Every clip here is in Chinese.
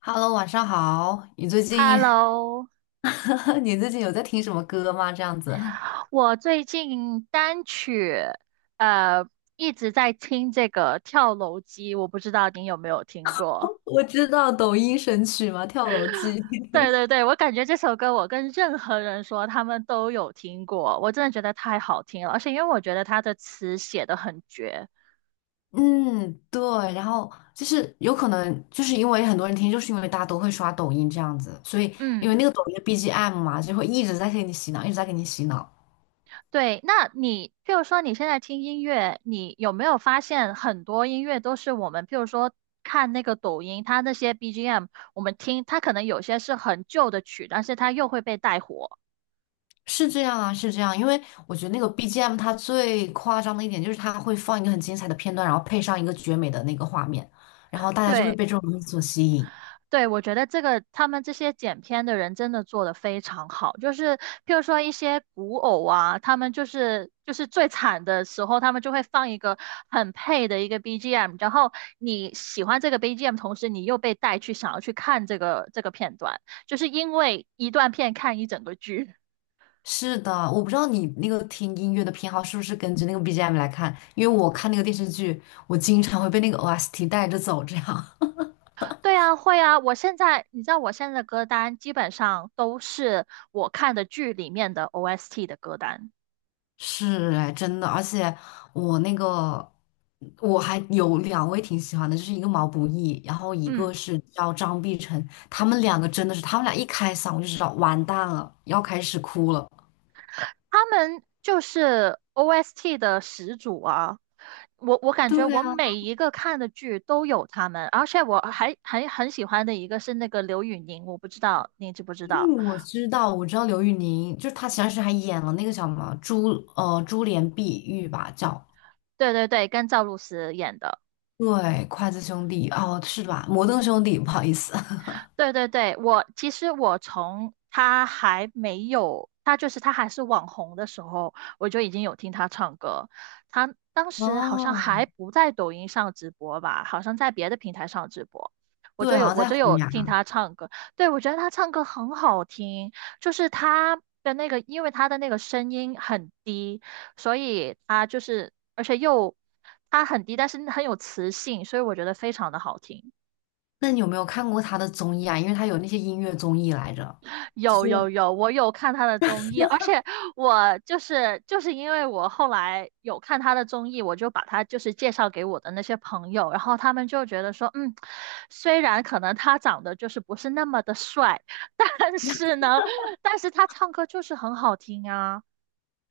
Hello,晚上好。你最近，Hello，你最近有在听什么歌吗？这样子，我最近单曲呃一直在听这个《跳楼机》，我不知道你有没有听过？我知道抖音神曲嘛，《跳楼机》对对对，我感觉这首歌我跟任何人说他们都有听过，我真的觉得太好听了，而且因为我觉得它的词写的很绝，嗯，对。然后就是有可能，就是因为很多人听，就是因为大家都会刷抖音这样子，所以因嗯。为那个抖音的 BGM 嘛，就会一直在给你洗脑，一直在给你洗脑。对，那你譬如说你现在听音乐，你有没有发现很多音乐都是我们譬如说看那个抖音，它那些 BGM，我们听它可能有些是很旧的曲，但是它又会被带火。是这样啊，是这样。因为我觉得那个 BGM 它最夸张的一点就是它会放一个很精彩的片段，然后配上一个绝美的那个画面，然后大家就会对。被这种东西所吸引。对，我觉得这个他们这些剪片的人真的做的非常好，就是譬如说一些古偶啊，他们就是最惨的时候，他们就会放一个很配的一个 BGM，然后你喜欢这个 BGM，同时你又被带去想要去看这个片段，就是因为一段片看一整个剧。是的，我不知道你那个听音乐的偏好是不是根据那个 BGM 来看，因为我看那个电视剧，我经常会被那个 OST 带着走，这样 对啊，会啊，我现在你知道我现在的歌单基本上都是我看的剧里面的 OST 的歌单，是哎，真的，而且我那个我还有两位挺喜欢的，就是一个毛不易，然后一嗯。个是叫张碧晨，他们两个真的是，他们俩一开嗓我就知道完蛋了，要开始哭了。他们就是 OST 的始祖啊！我感觉对我啊，每一个看的剧都有他们，而且我还很喜欢的一个是那个刘宇宁，我不知道你知不知因为道？我知道，我知道刘宇宁，就是她前段时间还演了那个叫什么《珠帘碧玉》吧，叫对对对，跟赵露思演的。对，筷子兄弟哦，是吧？摩登兄弟，不好意思。对对对，我其实我从他还没有，他还是网红的时候，我就已经有听他唱歌。他当时好像哦，还不在抖音上直播吧，好像在别的平台上直播，我就对，好有像我在就虎有牙。听他唱歌。对，我觉得他唱歌很好听，就是他的那个，因为他的那个声音很低，所以他就是，而且又他很低，但是很有磁性，所以我觉得非常的好听。那你有没有看过他的综艺啊？因为他有那些音乐综艺来着。其有实有有，我有看他的综艺，而且我就是因为我后来有看他的综艺，我就把他就是介绍给我的那些朋友，然后他们就觉得说，虽然可能他长得就是不是那么的帅，但是呢，但是他唱歌就是很好听啊。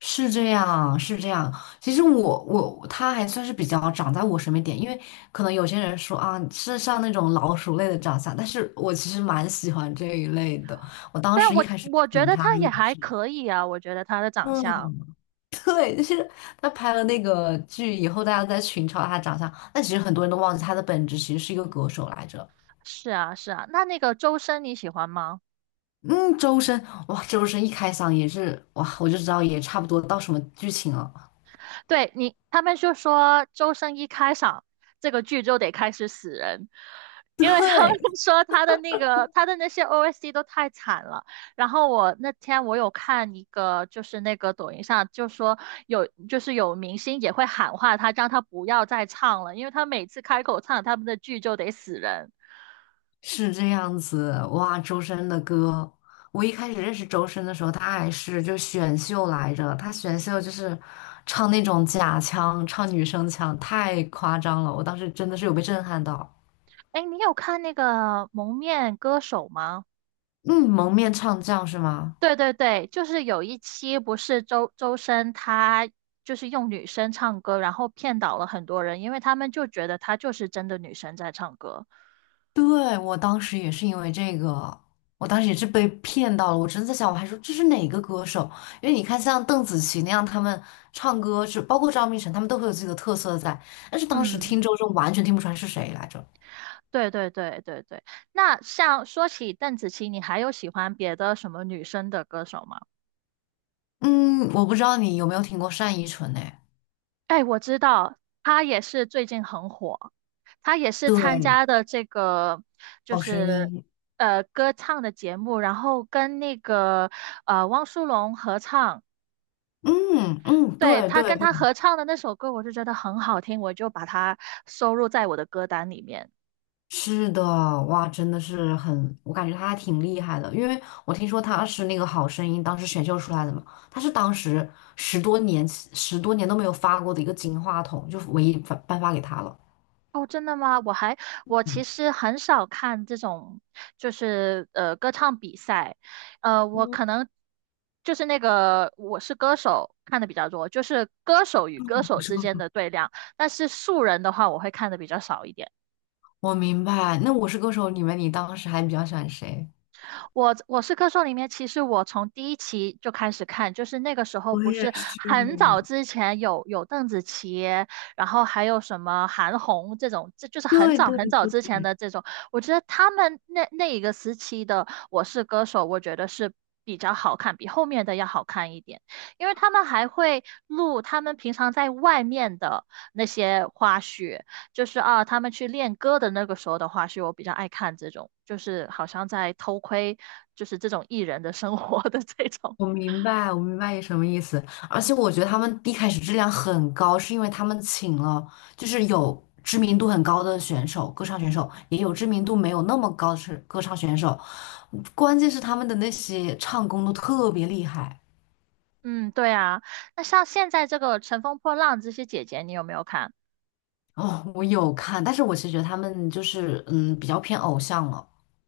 是这样，是这样。其实我他还算是比较长在我审美点，因为可能有些人说啊是像那种老鼠类的长相，但是我其实蛮喜欢这一类的。我当对啊，时一我开始我觉选得他他也也还是。可以啊，我觉得他的长相 对，就是他拍了那个剧以后，大家都在群嘲他长相，但其实很多人都忘记他的本质其实是一个歌手来着。是啊是啊。那个周深你喜欢吗？嗯，周深，哇，周深一开嗓也是，哇，我就知道也差不多到什么剧情了。对，你，他们就说周深一开场，这个剧就得开始死人，因为他们 对，说他的那些 OST 都太惨了。然后我那天我有看一个，就是那个抖音上就说有就是有明星也会喊话他，让他不要再唱了，因为他每次开口唱他们的剧就得死人。是这样子，哇，周深的歌，我一开始认识周深的时候，他还是就选秀来着，他选秀就是唱那种假腔，唱女生腔，太夸张了，我当时真的是有被震撼到。哎，你有看那个《蒙面歌手》吗？嗯，蒙面唱将是吗？对对对，就是有一期不是周深他就是用女生唱歌，然后骗倒了很多人，因为他们就觉得她就是真的女生在唱歌。对，我当时也是因为这个，我当时也是被骗到了。我真的在想，我还说这是哪个歌手？因为你看，像邓紫棋那样，他们唱歌是包括张碧晨，他们都会有自己的特色在。但是当时嗯，听周深完全听不出来是谁来着。对对对对对。那像说起邓紫棋，你还有喜欢别的什么女生的歌手吗？嗯，我不知道你有没有听过单依纯诶。哎，我知道，她也是最近很火，她也是参对，加的这个就好声是音。歌唱的节目，然后跟那个汪苏泷合唱。嗯嗯，对，对他对，跟他合唱的那首歌，我就觉得很好听，我就把它收入在我的歌单里面。是的，哇，真的是很，我感觉他还挺厉害的，因为我听说他是那个《好声音》当时选秀出来的嘛，他是当时十多年十多年都没有发过的一个金话筒，就唯一发颁发给他了。哦，真的吗？我其嗯，实很少看这种，就是歌唱比赛，我可嗯能就是那个我是歌手看的比较多，就是歌手与歌我手是之歌间手，的对量，但是素人的话，我会看的比较少一点。我明白。那《我是歌手》里面，你当时还比较喜欢谁？我是歌手里面，其实我从第一期就开始看，就是那个时候我不也是是，很早之前有邓紫棋，然后还有什么韩红这种，这就是很对早很早对之前对，的这种。我觉得他们那一个时期的《我是歌手》，我觉得是比较好看，比后面的要好看一点，因为他们还会录他们平常在外面的那些花絮，就是啊，他们去练歌的那个时候的话，是我比较爱看这种，就是好像在偷窥，就是这种艺人的生活的这种。我明白，我明白你什么意思。而且我觉得他们一开始质量很高，是因为他们请了就是有知名度很高的选手，歌唱选手，也有知名度没有那么高的是歌唱选手。关键是他们的那些唱功都特别厉害。嗯，对啊。那像现在这个《乘风破浪》这些姐姐，你有没有看？哦，我有看，但是我其实觉得他们就是嗯比较偏偶像了，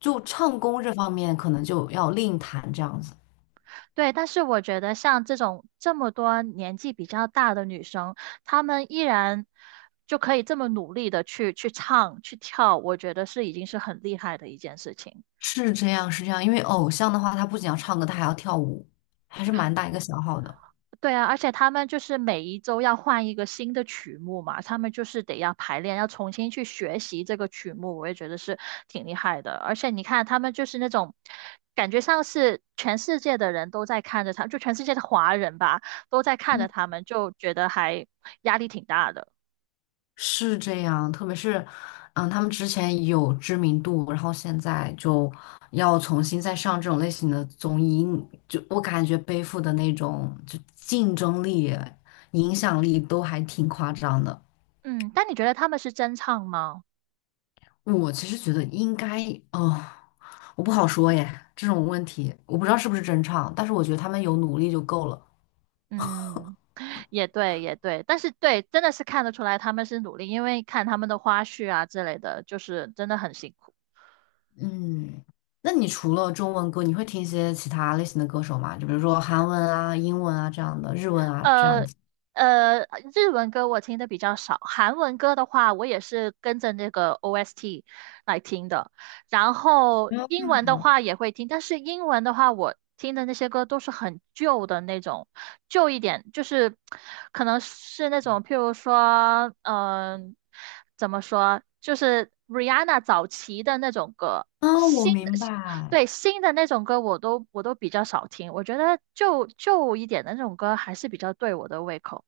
就唱功这方面可能就要另谈这样子。对，但是我觉得像这种这么多年纪比较大的女生，她们依然就可以这么努力的去去唱去跳，我觉得是已经是很厉害的一件事情。是这样，是这样，因为偶像的话，他不仅要唱歌，他还要跳舞，还是蛮大一个消耗的。对啊，而且他们就是每一周要换一个新的曲目嘛，他们就是得要排练，要重新去学习这个曲目，我也觉得是挺厉害的。而且你看，他们就是那种感觉上是全世界的人都在看着他，就全世界的华人吧，都在看着他们，就觉得还压力挺大的。是这样，特别是，嗯，他们之前有知名度，然后现在就要重新再上这种类型的综艺，嗯就我感觉背负的那种就竞争力、影响力都还挺夸张的。嗯，但你觉得他们是真唱吗？我其实觉得应该，哦，我不好说耶，这种问题我不知道是不是真唱，但是我觉得他们有努力就够了。嗯，也对，也对，但是对，真的是看得出来他们是努力，因为看他们的花絮啊之类的，就是真的很辛苦。嗯，那你除了中文歌，你会听一些其他类型的歌手吗？就比如说韩文啊、英文啊这样的，日文啊这样呃子。呃，日文歌我听的比较少，韩文歌的话，我也是跟着那个 OST 来听的。然后英文的话也会听，但是英文的话，我听的那些歌都是很旧的那种，旧一点，就是可能是那种，譬如说，怎么说，就是 Rihanna 早期的那种歌。啊，我新的，明白，对，新的那种歌我都比较少听，我觉得旧旧一点的那种歌还是比较对我的胃口。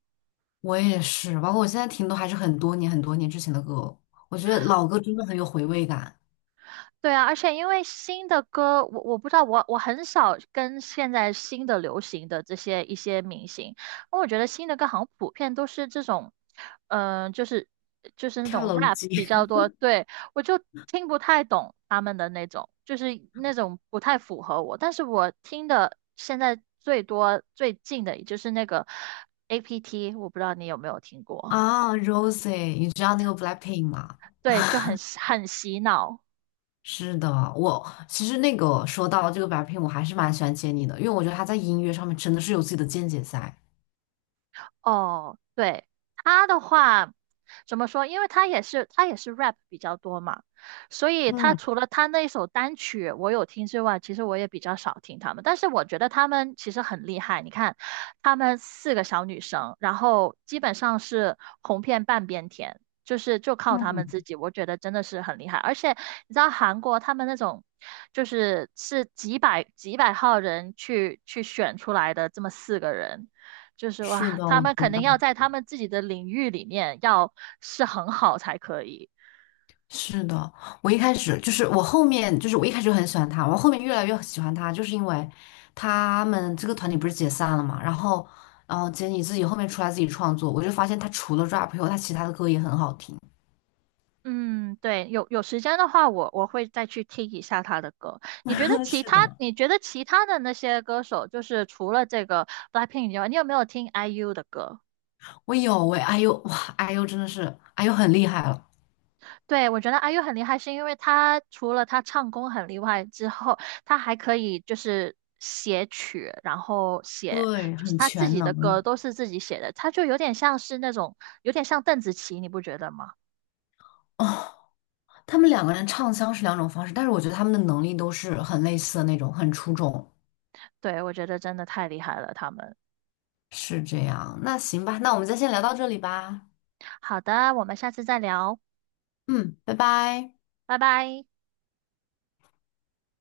我也是，包括我现在听都还是很多年很多年之前的歌，我觉得老歌真的很有回味感。对啊，而且因为新的歌，我不知道，我很少跟现在新的流行的这些一些明星，因为我觉得新的歌好像普遍都是这种，嗯、就是就是那跳种 楼 rap 比机 较多，对，我就听不太懂他们的那种，就是那种不太符合我，但是我听的现在最多最近的也就是那个 APT，我不知道你有没有听 过，啊，Rosie,你知道那个 Blackpink 吗？对，就很洗脑。是的，我其实那个说到这个 Blackpink,我还是蛮喜欢杰尼的，因为我觉得他在音乐上面真的是有自己的见解在。哦，对，他的话怎么说？因为他也是 rap 比较多嘛，所以他嗯除了他那一首单曲我有听之外，其实我也比较少听他们。但是我觉得他们其实很厉害，你看，他们四个小女生，然后基本上是红遍半边天，就靠他们嗯，自己，我觉得真的是很厉害。而且你知道韩国他们那种。是几百几百号人去选出来的这么四个人，就是是哇，的，他我们知肯定道。要在他们自己的领域里面要是很好才可以。是的，我一开始就是我后面就是我一开始就很喜欢他，我后面越来越喜欢他，就是因为他们这个团体不是解散了嘛，然后杰尼自己后面出来自己创作，我就发现他除了 rap 以后，他其他的歌也很好听。嗯，对，有时间的话我会再去听一下他的歌。你觉得 其是他，的，你觉得其他的那些歌手，就是除了这个 BLACKPINK 以外，你有没有听 IU 的歌？我有喂哎呦哇哎呦真的是哎呦很厉害了，对，我觉得阿 u 很厉害，是因为他除了他唱功很厉害之后，他还可以就是写曲，然后对，就是很他自全己的能。歌都是自己写的，他就有点像邓紫棋，你不觉得吗？哦，他们两个人唱腔是两种方式，但是我觉得他们的能力都是很类似的那种，很出众。对，我觉得真的太厉害了，他们。是这样，那行吧，那我们就先聊到这里吧。好的，我们下次再聊，嗯，拜拜。拜拜。